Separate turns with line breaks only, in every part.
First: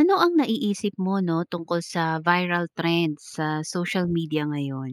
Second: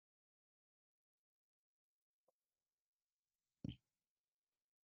Ano ang naiisip mo 'no, tungkol sa viral trends sa social media ngayon?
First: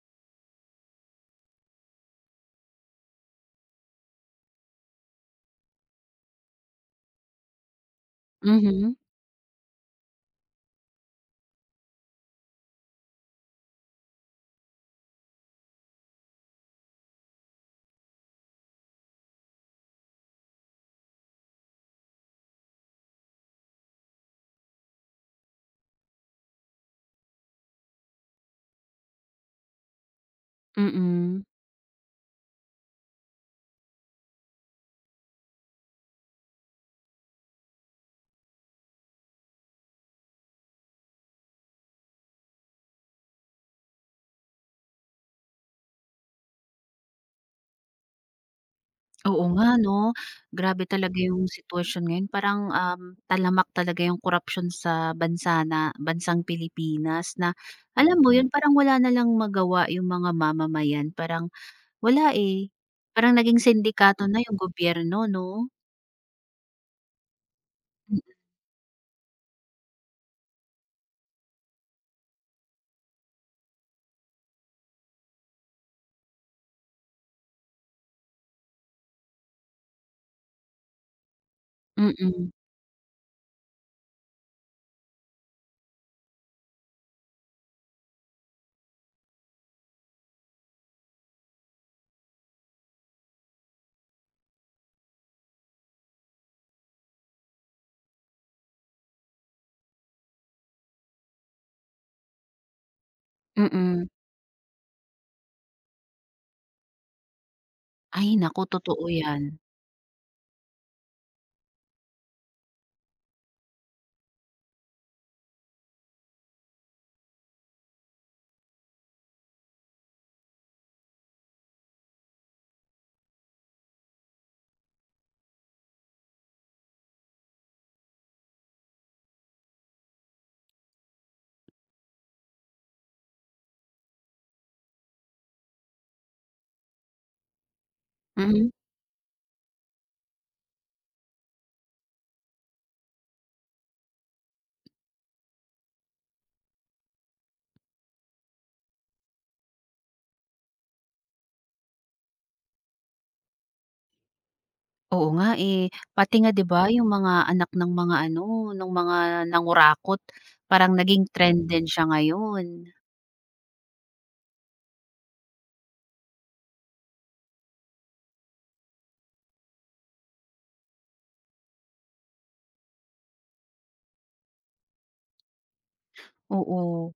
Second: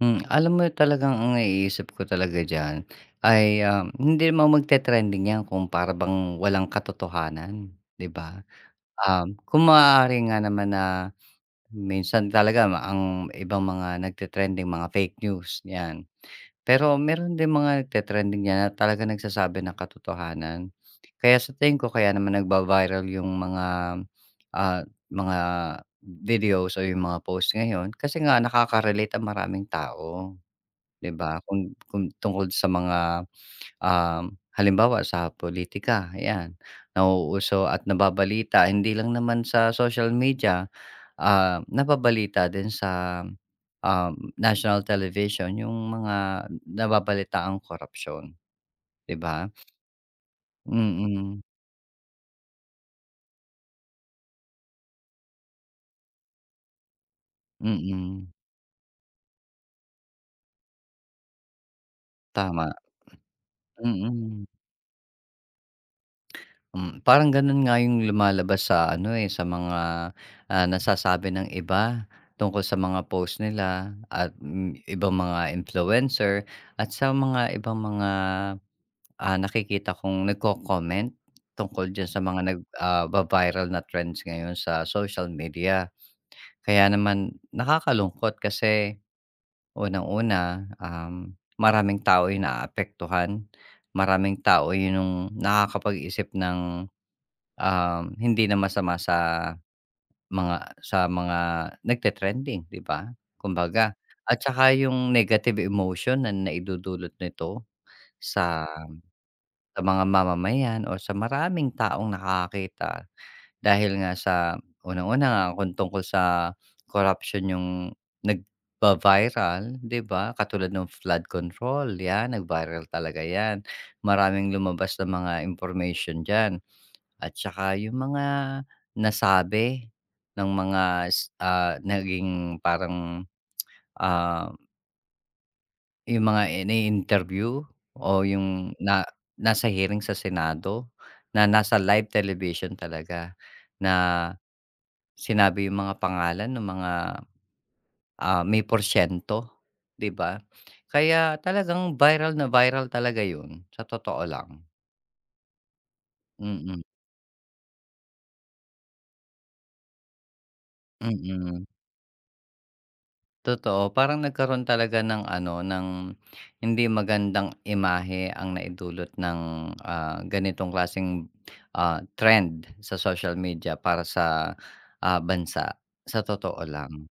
Alam mo talagang ang naiisip ko talaga diyan ay, hindi naman magte-trending 'yan kung para bang walang katotohanan, 'di ba?
Mhm,
Kung maaari nga naman na minsan talaga ang ibang mga nagte-trending mga fake news, 'yan. Pero meron din mga nagte-trending 'yan na talaga nagsasabi ng katotohanan. Kaya sa tingin ko kaya naman nagba-viral yung ah, mga videos o yung mga post ngayon kasi nga nakaka-relate ang maraming tao. 'Di ba?
mm.
Kung tungkol sa mga, um, halimbawa sa politika ayan. Nauuso at nababalita hindi lang naman sa social media, nababalita din sa, um, national television yung mga nababalitaan korapsyon, 'di
Oo
ba?
nga 'no, grabe
Mm,
talaga
mm.
yung sitwasyon ngayon parang, talamak talaga yung korapsyon sa bansa na bansang Pilipinas na alam
Mm,
mo yun, parang wala na lang magawa yung mga mamamayan, parang wala, eh.
Tama,
Parang naging
mm.
sindikato na
Mm.
yung gobyerno 'no?
Parang gano'n nga yung lumalabas sa ano, eh, sa mga, nasasabi ng iba tungkol sa mga post nila at, ibang mga influencer at sa mga ibang mga, nakikita kong nagko-comment tungkol diyan
Mm,
sa mga
mm,
va-viral na trends ngayon sa social media. Kaya naman nakakalungkot kasi unang-una, maraming tao yung naaapektuhan, maraming tao yun yung nakakapag-isip ng hindi na masama mga sa mga nagte-trending, 'di ba? Kumbaga
mm.
at saka yung negative emotion na naidudulot nito
Ay nako
sa
totoo yan.
sa mga mamamayan o sa maraming taong nakakakita dahil nga sa unang-una nga kung tungkol sa corruption yung nagba-viral, 'di ba? Katulad ng flood control, 'yan nag-viral talaga 'yan. Maraming lumabas na mga information diyan. At saka yung mga nasabi ng mga naging parang, ah, yung mga ini-interview o
Mm.
yung na nasa hearing sa Senado na nasa live television talaga na sinabi yung mga pangalan ng mga, may porsiyento, 'di ba? Kaya talagang viral na viral talaga yun, sa totoo lang.
Oo nga, eh. Pati nga 'di
Mm,
ba yung mga anak ng mga ano, nung mga nangurakot, parang naging trend
mm.
Mm. din siya ngayon,
Totoo, parang nagkaroon talaga ng ano, ng hindi magandang imahe ang naidulot ng, ganitong klaseng, trend sa social media para sa, bansa, sa totoo lang.
oo.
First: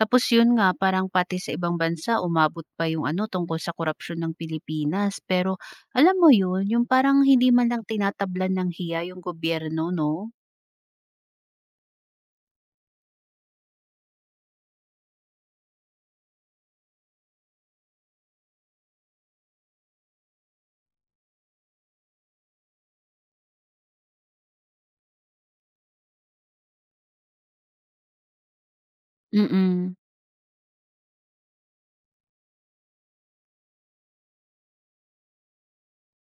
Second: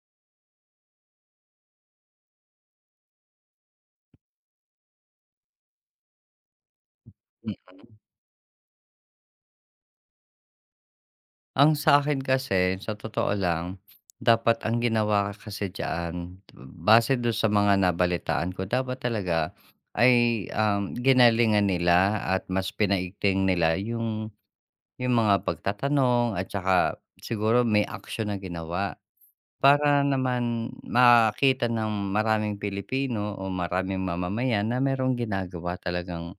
Tapos yun nga, parang pati sa ibang bansa umabot pa yung ano, tungkol sa korupsiyon ng Pilipinas. Pero alam mo yun, yung parang hindi man
Hmm,
lang tinatablan ng hiya yung gobyerno 'no?
ang sa akin kasi sa totoo lang, dapat ang ginawa kasi diyan, base dun sa mga nabalitaan ko dapat talaga ay, ginalingan nila at mas pinaigting nila yung mga pagtatanong at saka siguro may aksyon na ginawa
Mm,
para naman makita ng maraming Pilipino o maraming mamamayan na merong ginagawa talagang,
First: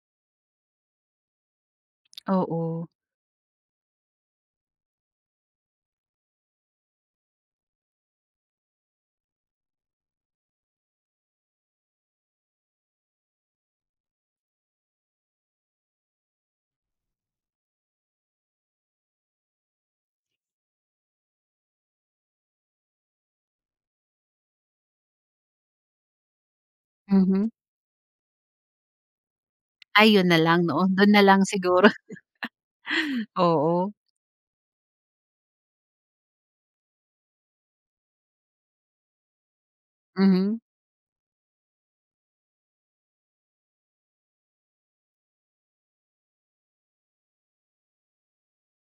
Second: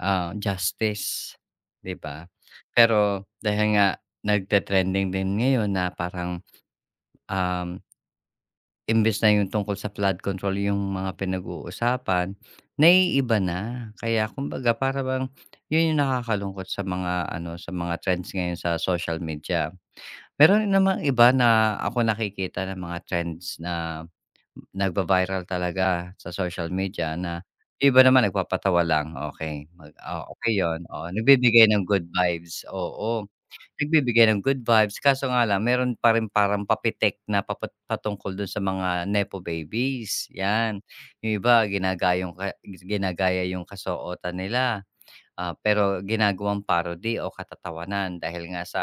justice, 'di ba?
oo,
Pero dahil nga nagte-trending din ngayon na parang, um, imbes na yung tungkol sa flood control yung mga pinag-uusapan, naiiba na. Kaya kumbaga para bang yun yung nakakalungkot sa mga ano, sa mga trends ngayon sa social media. Meron rin namang iba na ako nakikita ng mga trends na nagva-viral talaga sa social media na
mhm.
yung iba naman nagpapatawa lang, okey
Ay yun na
okey
lang 'no,
yun, oo,
dun na lang
nagbibigay ng
siguro,
good vibes, oo,
oo,
nagbibigay ng good vibes kaso nga lang meron pa rin parang papitik na patungkol dun sa mga nepo babies,
mhm.
yan. Yung iba ginagayong ka ginagaya yung kasuotan nila. Pero ginagawang parody o katatawanan dahil nga sa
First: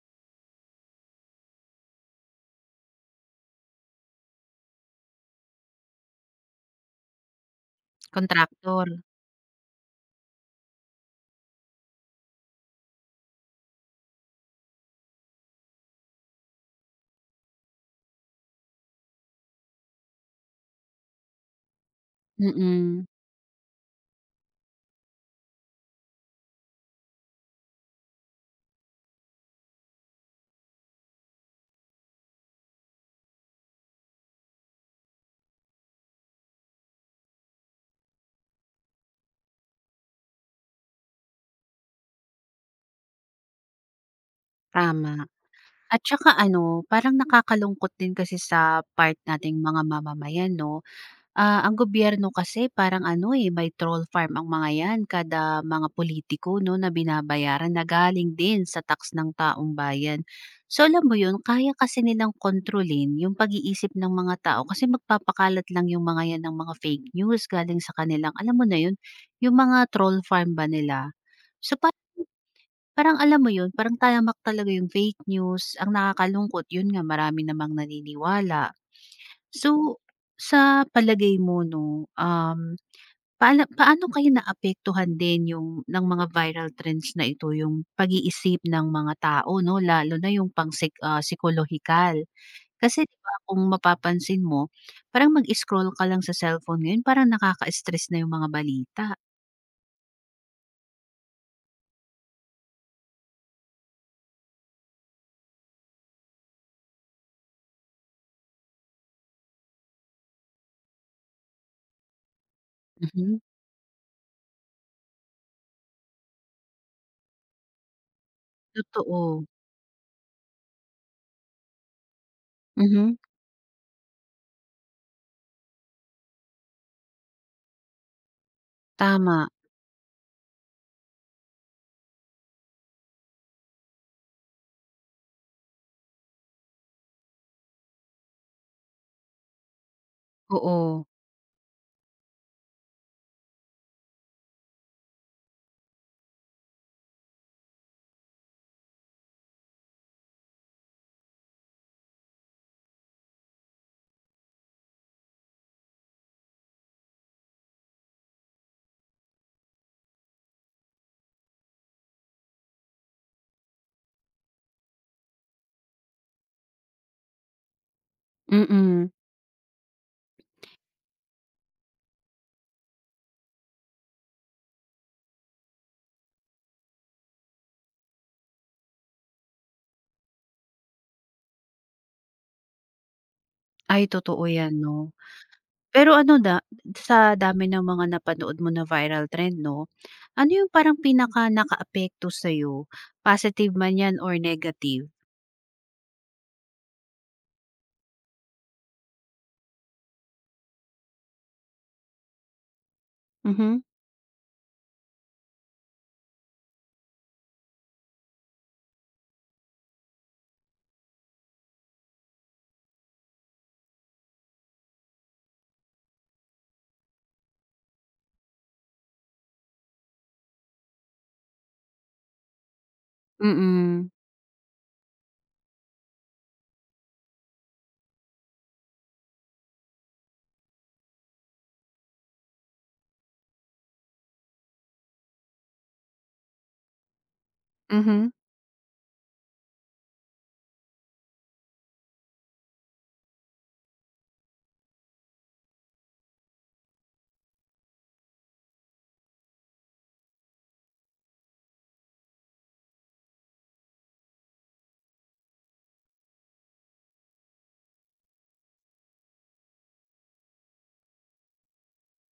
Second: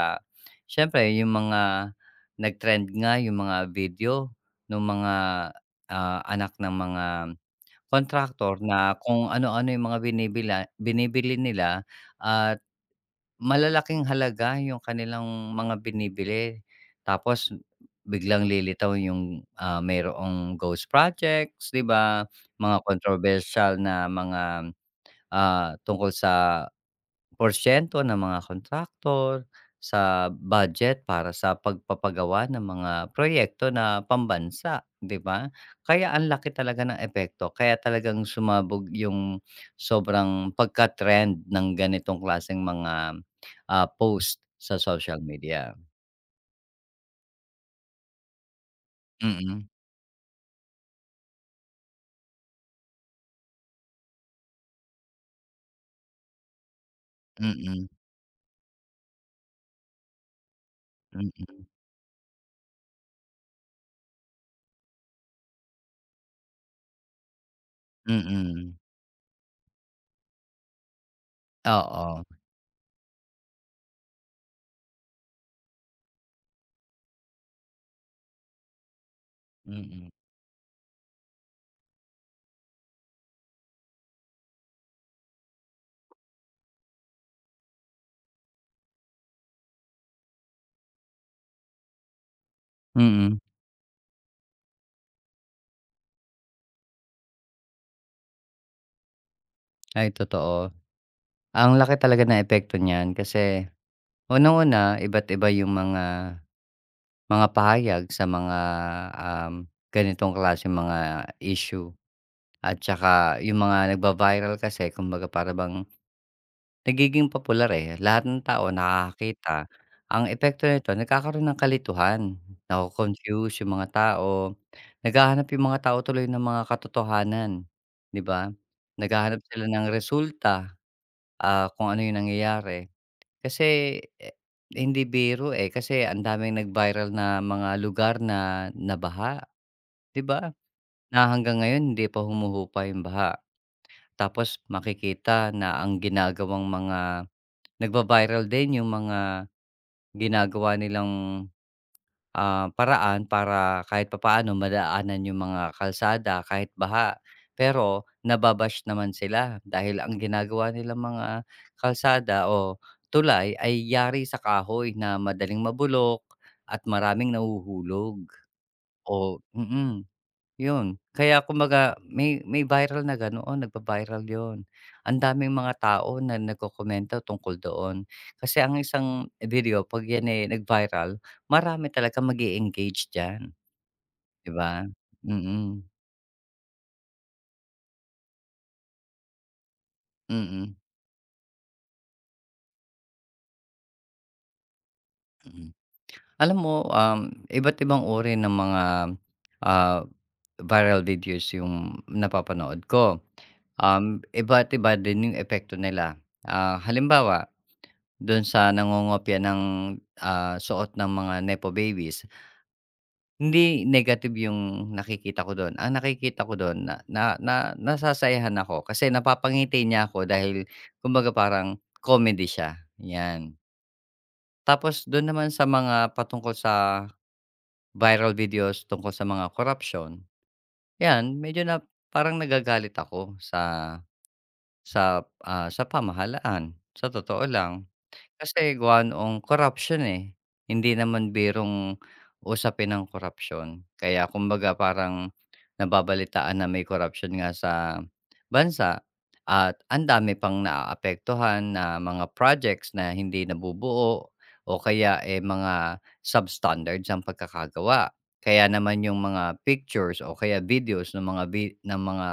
siyempre yung mga nag-trend nga yung mga video ng mga, anak ng mga contractor
Kontraktor,
na kung ano-ano yung mga binibili nila at malalaking halaga yung kanilang mga binibili. Tapos biglang lilitaw yung, mayroong ghost projects, 'di ba? Mga
mm,
controversial na mga, tungkol sa porsyento ng mga kontraktor sa budget para sa pagpapagawa ng mga proyekto na pambansa, 'di ba? Kaya ang laki talaga ng epekto, kaya talagang sumabog yung sobrang pagka-trend ng ganitong klaseng mga, post sa social
tama.
media.
At saka ano, parang nakakalungkot din kasi sa part nating
Mm,
mga mamamayan 'no. Ah, ang gobyerno kasi parang ano, eh, may troll farm ang mga 'yan kada mga politiko 'no, na binabayaran na
mm,
galing din sa tax ng taong bayan. So, alam mo 'yun,
mm,
kaya kasi nilang kontrolin yung pag-iisip ng mga tao kasi magpapakalat lang yung mga 'yan ng mga fake news galing sa kanilang alam mo
mm.
na 'yun, yung mga troll farm ba nila. So
Oo,
parang alam mo yun, parang tayamak talaga yung fake news. Ang nakakalungkot yun nga marami namang naniniwala. So,
mm,
sa palagay mo 'no, paano kayo naapektuhan din yung ng mga viral trends na ito, yung pag-iisip ng mga tao 'no, lalo na yung psikolohikal? Kasi 'di ba
mm.
kung mapapansin mo, parang mag-scroll ka lang sa cellphone ngayon parang nakaka-stress na yung mga balita.
Ay, totoo. Ang laki talaga ng epekto niyan kasi unang-una iba't iba yung mga pahayag sa mga, ganitong klase mga issue at tsaka
Mhm,
yung mga nagva-viral kasi kumbaga para bang nagiging popular, eh. Lahat ng tao
totoo.
nakakakita. Ang epekto nito nagkakaroon ng kalituhan,
Mhm,
nako-confuse yung mga tao, naghahanap yung mga tao tuloy ng mga katotohanan, 'di ba? Naghahanap
tama,
sila ng resulta, kung ano yung nangyayari. Kasi, eh, hindi biro, eh, kasi ang daming nag-viral na mga lugar na nabaha, 'di ba?
oo,
Na hanggang ngayon hindi pa humuhupa yung baha. Tapos makikita na ang ginagawang mga nagva-viral din yung mga ginagawa nilang paraan para kahit papaano madaanan yung mga kalsada kahit baha. Pero nababash naman sila dahil ang ginagawa nilang mga kalsada o tulay ay yari sa kahoy na madaling mabulok at maraming nahuhulog
mm.
o mm. Yun, kaya kumbaga may viral na ganoon, nagba-viral yun. Ang daming mga tao na nagkokomento tungkol doon. Kasi ang isang video 'pag yan, eh, nag-viral, marami talaga mag-e-engage diyan,
Ay totoo
'di
'yan
ba?
'no.
Mm,
Pero ano da sa dami ng mga napanood mo na viral trend 'no, ano yung
mm,
parang pinaka nakaapekto sa'yo, positive man 'yan or negative?
mm. Alam mo, iba't ibang uri ng mga, ah, viral videos yung napapanood ko.
Mhm.
Iba't iba din yung epekto nila. Halimbawa dun sa nangongopya ng, suot ng mga nepo babies, hindi negative yung nakikita ko dun. Ang nakikita ko dun na na na nasasayahan ako kasi napapangiti niya ako dahil kumbaga parang comedy siya, 'yan.
Mm.
Tapos dun naman sa mga patungkol sa viral videos tungkol sa mga corruption 'yan medyo na parang nagagalit ako sa, sa pamahalaan, sa totoo lang.
Mhm,
Kasi gawa noong corruption eh. Hindi naman birong usapin ang corruption. Kaya kumbaga parang nababalitaan na may corruption nga sa bansa at ang dami pang naaapektuhan na mga projects na hindi nabubuo o kaya, eh, mga substandards ang pagkakagawa. Kaya naman yung mga pictures o kaya videos ng mga vi ng mga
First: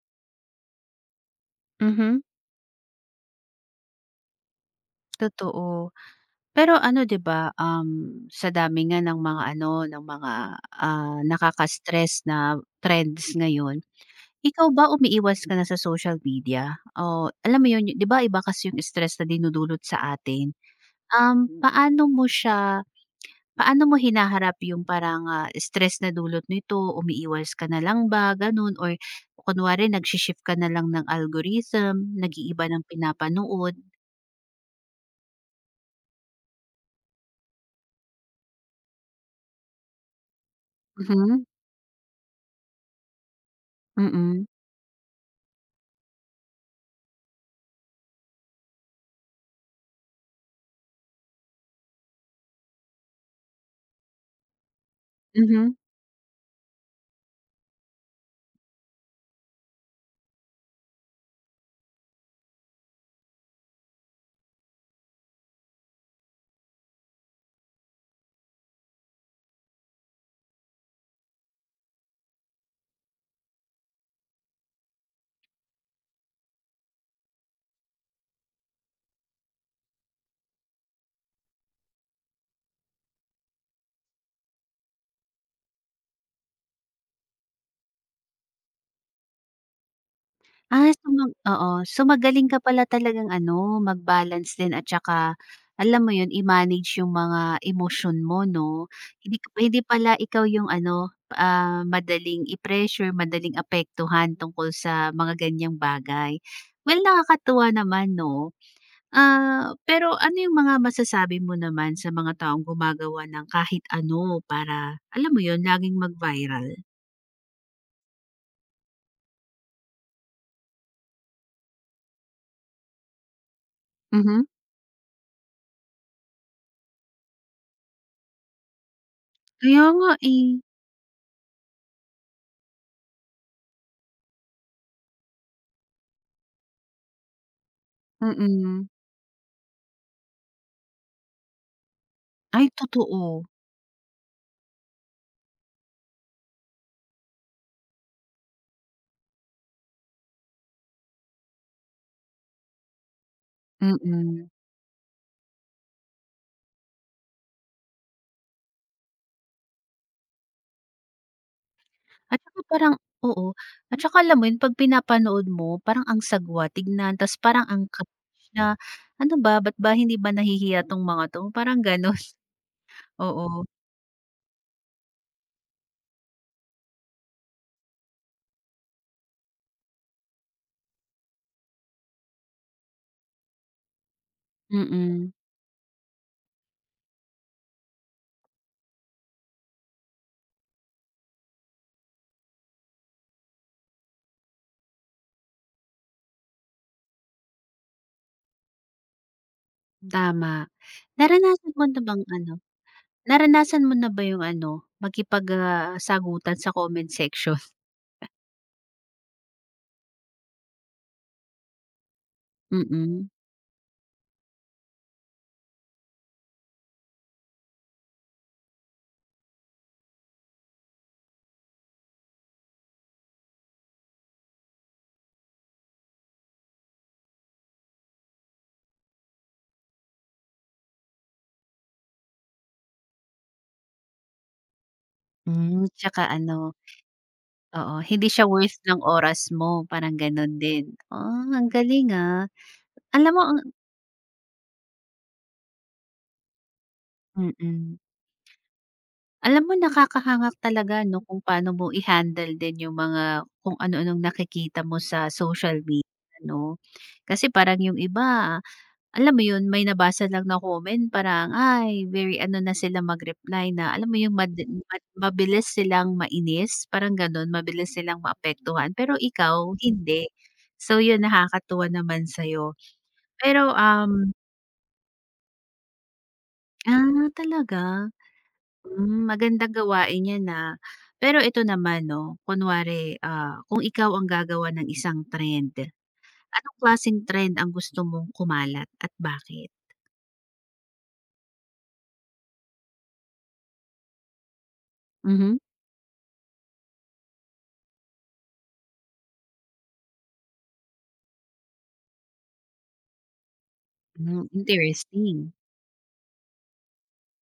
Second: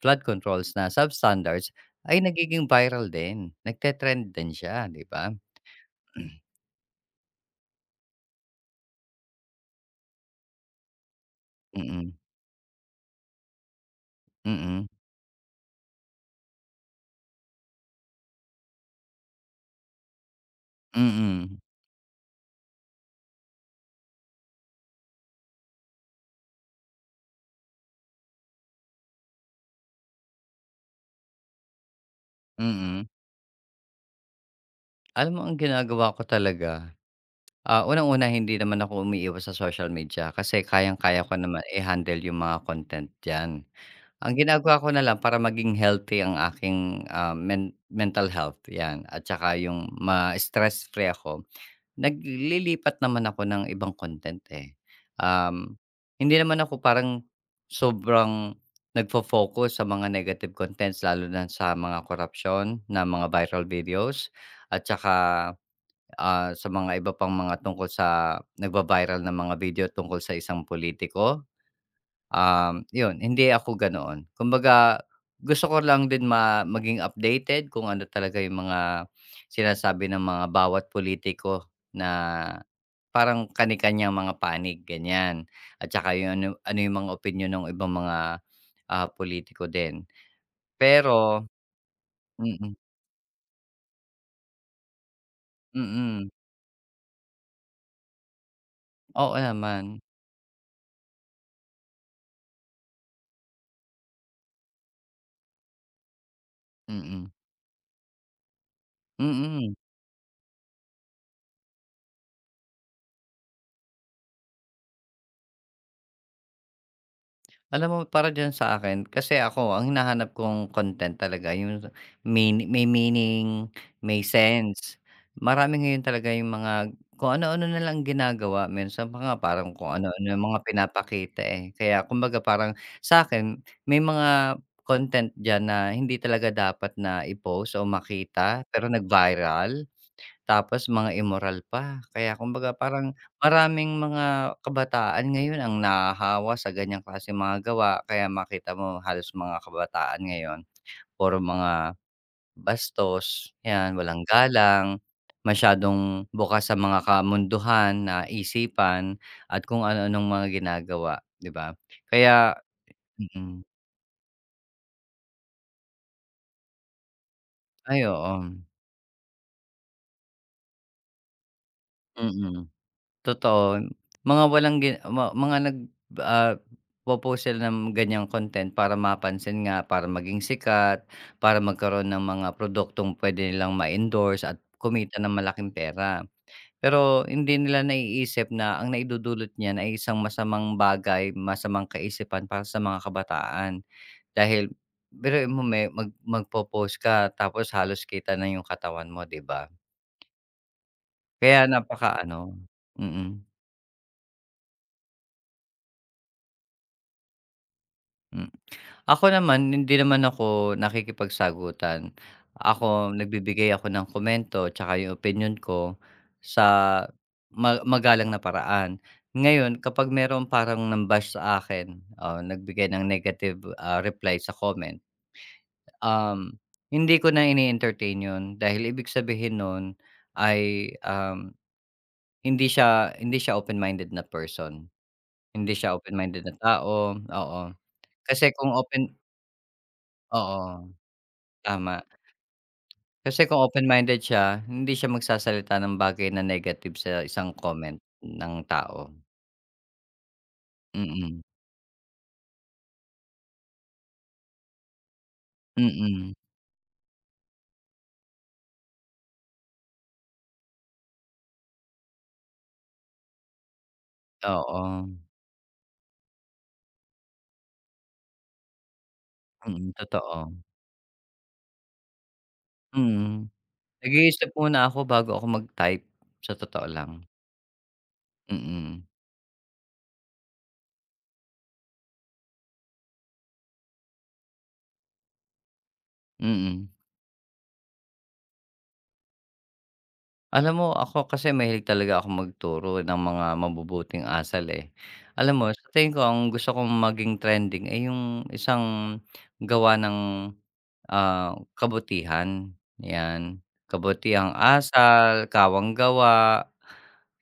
flood controls na substandards
mhm.
ay nagiging viral din, nagte-trend din siya, 'di ba?
Totoo.
Mm,
Pero ano 'di ba, sa dami nga ng mga ano, ng mga
mm,
nakaka-stress na trends ngayon, ikaw
mm,
ba umiiwas ka na sa social media? O alam mo 'yun, 'di ba iba kasi yung stress na dinudulot sa atin? Um,
mm,
Mm. Paano mo hinaharap yung parang, stress na dulot nito, umiiwas ka na lang ba, gano'n or kunwari nagshi-shift ka na lang ng algorithm, nag-iiba ng
mm.
pinapanood?
Alam mo ang ginagawa ko talaga. Unang-una hindi naman ako umiiwas sa social media kasi kayang-kaya ko
Mhm,
naman i-handle yung mga content diyan. Ang
mm,
ginagawa ko na lang para maging healthy ang aking, mental health 'yan at saka yung ma-stress free ako, naglilipat naman ako ng ibang content, eh.
mhm.
Um, hindi naman ako parang sobrang nagfo-focus sa mga negative contents lalo na sa mga corruption na mga viral videos at saka sa mga iba pang mga tungkol sa nagva-viral na mga video tungkol sa isang politiko, yun hindi ako ganoon. Kumbaga gusto ko lang din maging updated kung ano talaga yung mga sinasabi ng mga bawat politiko na parang kanikanyang mga panig, ganyan. At saka yung ano ano yung mga opinyon ng ibang mga, pulitiko din.
Ah, so mag
Pero
Oo. So magaling ka
mm,
pala talagang ano, mag-balance din at saka alam mo
mm.
'yun, i-manage yung mga emosyon mo 'no.
Oo
Hindi
naman,
pala ikaw yung ano, madaling i-pressure, madaling apektuhan tungkol sa mga ganiyang bagay. Well,
mm,
nakakatuwa naman 'no. Ah,
mm.
pero ano yung mga masasabi mo naman sa mga taong gumagawa ng kahit ano para alam mo 'yun, laging mag-viral?
Alam mo para diyan sa akin, kasi ako ang hinahanap kong content talaga yung may meaning, may
Mhm.
sense. Marami ngayon talaga yung mga kung ano-ano na lang ginagawa minsan pa nga parang
Kaya
kung
nga
ano-ano yung
eh.
mga pinapakita, eh. Kaya kumbaga parang sa akin may mga content diyan na hindi talaga dapat na i-post o makita
Mm.
pero nag-viral. Tapos mga immoral pa. Kaya
Ay
kumbaga parang
totoo.
maraming mga kabataan ngayon ang nahahawa sa ganyang klaseng mga gawa. Kaya makita mo halos mga kabataan ngayon puro mga bastos, 'yan, walang
Mm.
galang, masyadong bukas sa mga kamunduhan na isipan at kung ano-anong mga ginagawa, 'di ba?
At
Kaya
saka parang oo,
mm.
at saka alam mo yun 'pag pinapanood mo parang ang sagwa tignan tas parang ang
Ay, oo.
cringe na, "Ano ba, ba't ba hindi ba nahihiya 'tong mga 'to?" Parang gano'n.
Mm.
Oo,
Totoo, mga walang gi ma mga nag ah, po-post sila ng ganyang content para mapansin nga, para maging sikat, para magkaroon ng mga produktong puwede nilang ma-endorse at kumita ng
mm,
malaking pera. Pero hindi nila naiisip na ang naidudulot niyan ay isang masamang bagay, masamang kaisipan para sa mga kabataan. Dahil biruin mo me mag magpo-post ka tapos halos kita na yung katawan mo, 'di ba?
tama.
Kaya
Naranasan mo na bang
napakaano
ano,
mm,
Naranasan mo na ba yung ano, makipag, sagutan sa comment section?
mm. Ako naman, hindi naman ako nakikipagsagutan. Ako,
Mm.
nagbibigay ako ng komento tsaka yung opinyon ko sa magalang na paraan. Ngayon, kapag merong parang sa akin, o nagbigay ng negative, reply sa comment, um, hindi ko na ini-entertain yun dahil ibig sabihin nun ay, hindi siya open-minded na person. Hindi
Hmm,
siya
tsaka
open-minded na
ano,
tao, oo.
oo, hindi siya
Kasi kung
worth ng
open
oras mo, parang gano'n
oo.
din. Ah, ang
Tama.
galing, ah. Alam mo
Kasi
ang
kung open-minded siya, hindi siya magsasalita ng bagay na negative sa isang comment
mm.
ng tao.
Alam mo nakakahanga talaga 'no,
Mm,
kung paano mo i-handle din yung mga kung ano-anong nakikita mo sa social media
mm.
'no. Kasi parang yung iba, alam mo yun, may nabasa lang na comment parang, ay very ano na sila mag-reply na alam mo yung mad
Oo,
mad mabilis silang mainis, parang gano'n, mabilis silang maapektuhan, pero ikaw
mm,
hindi.
totoo.
So yun, nakakatuwa naman sa'yo.
Mm.
Pero,
Nag-iisip muna ako bago ako mag-type, sa totoo lang.
ah, talaga?
Mm,
Hmm, magandang gawain yan, na Pero ito naman 'no, kunwari, ah, kung ikaw ang gagawa ng isang trend, anong
mm.
klaseng trend ang gusto mong kumalat at bakit?
Alam mo ako kasi mahilig talaga ako magturo ng mga mabubuting asal, eh. Alam
Mhm.
mo sa tingin ko ang gusto kong maging trending ay yung isang gawa ng, kabutihan, 'yan.
Hmm,
Kabutihang asal,
interesting.
kawang gawa,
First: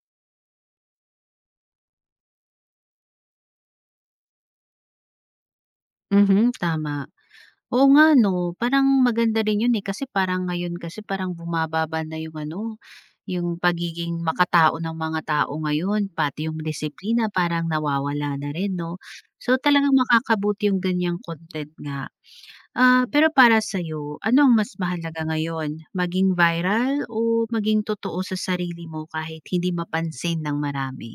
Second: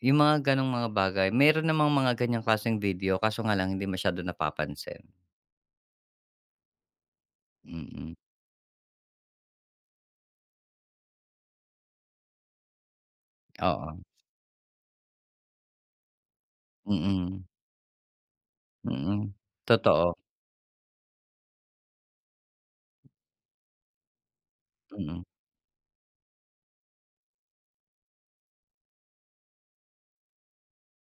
yung mga gano'ng mga bagay. Meron namang mga ganiyang klaseng video kaso nga lang hindi masyado napapansin.
Mhm, tama. Oo nga
Mm,
'no, parang maganda rin yun, eh, kasi parang ngayon kasi parang bumababa na yung ano, yung
oo.
pagiging makatao ng mga tao ngayon, pati yung disiplina
Mm,
parang nawawala na rin 'no.
mm,
So, talagang
totoo,
makakabuti yung ganyang content nga. Ah, pero para sa'yo, ano ang mas
mm.
mahalaga ngayon? Maging viral o maging totoo sa sarili mo kahit hindi mapansin ng marami?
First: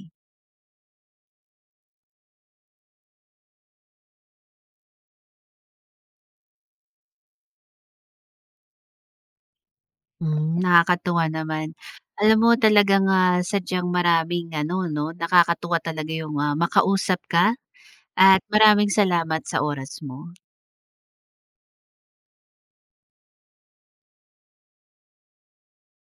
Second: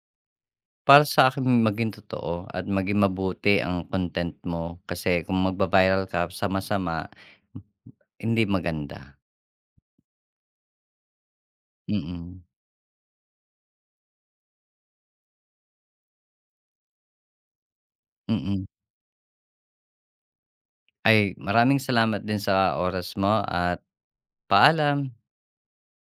Para sa'kin maging totoo at maging mabuti ang content mo kasi kung magba-viral ka sama-sama hindi maganda.
Hmm, nakakatuwa naman. Alam
Mm,
mo talagang, ah, sadyang maraming ano 'no, nakakatuwa talaga yung, ah, makausap ka at
mm.
maraming salamat sa oras mo.
Ay, maraming salamat din sa oras mo at paalam.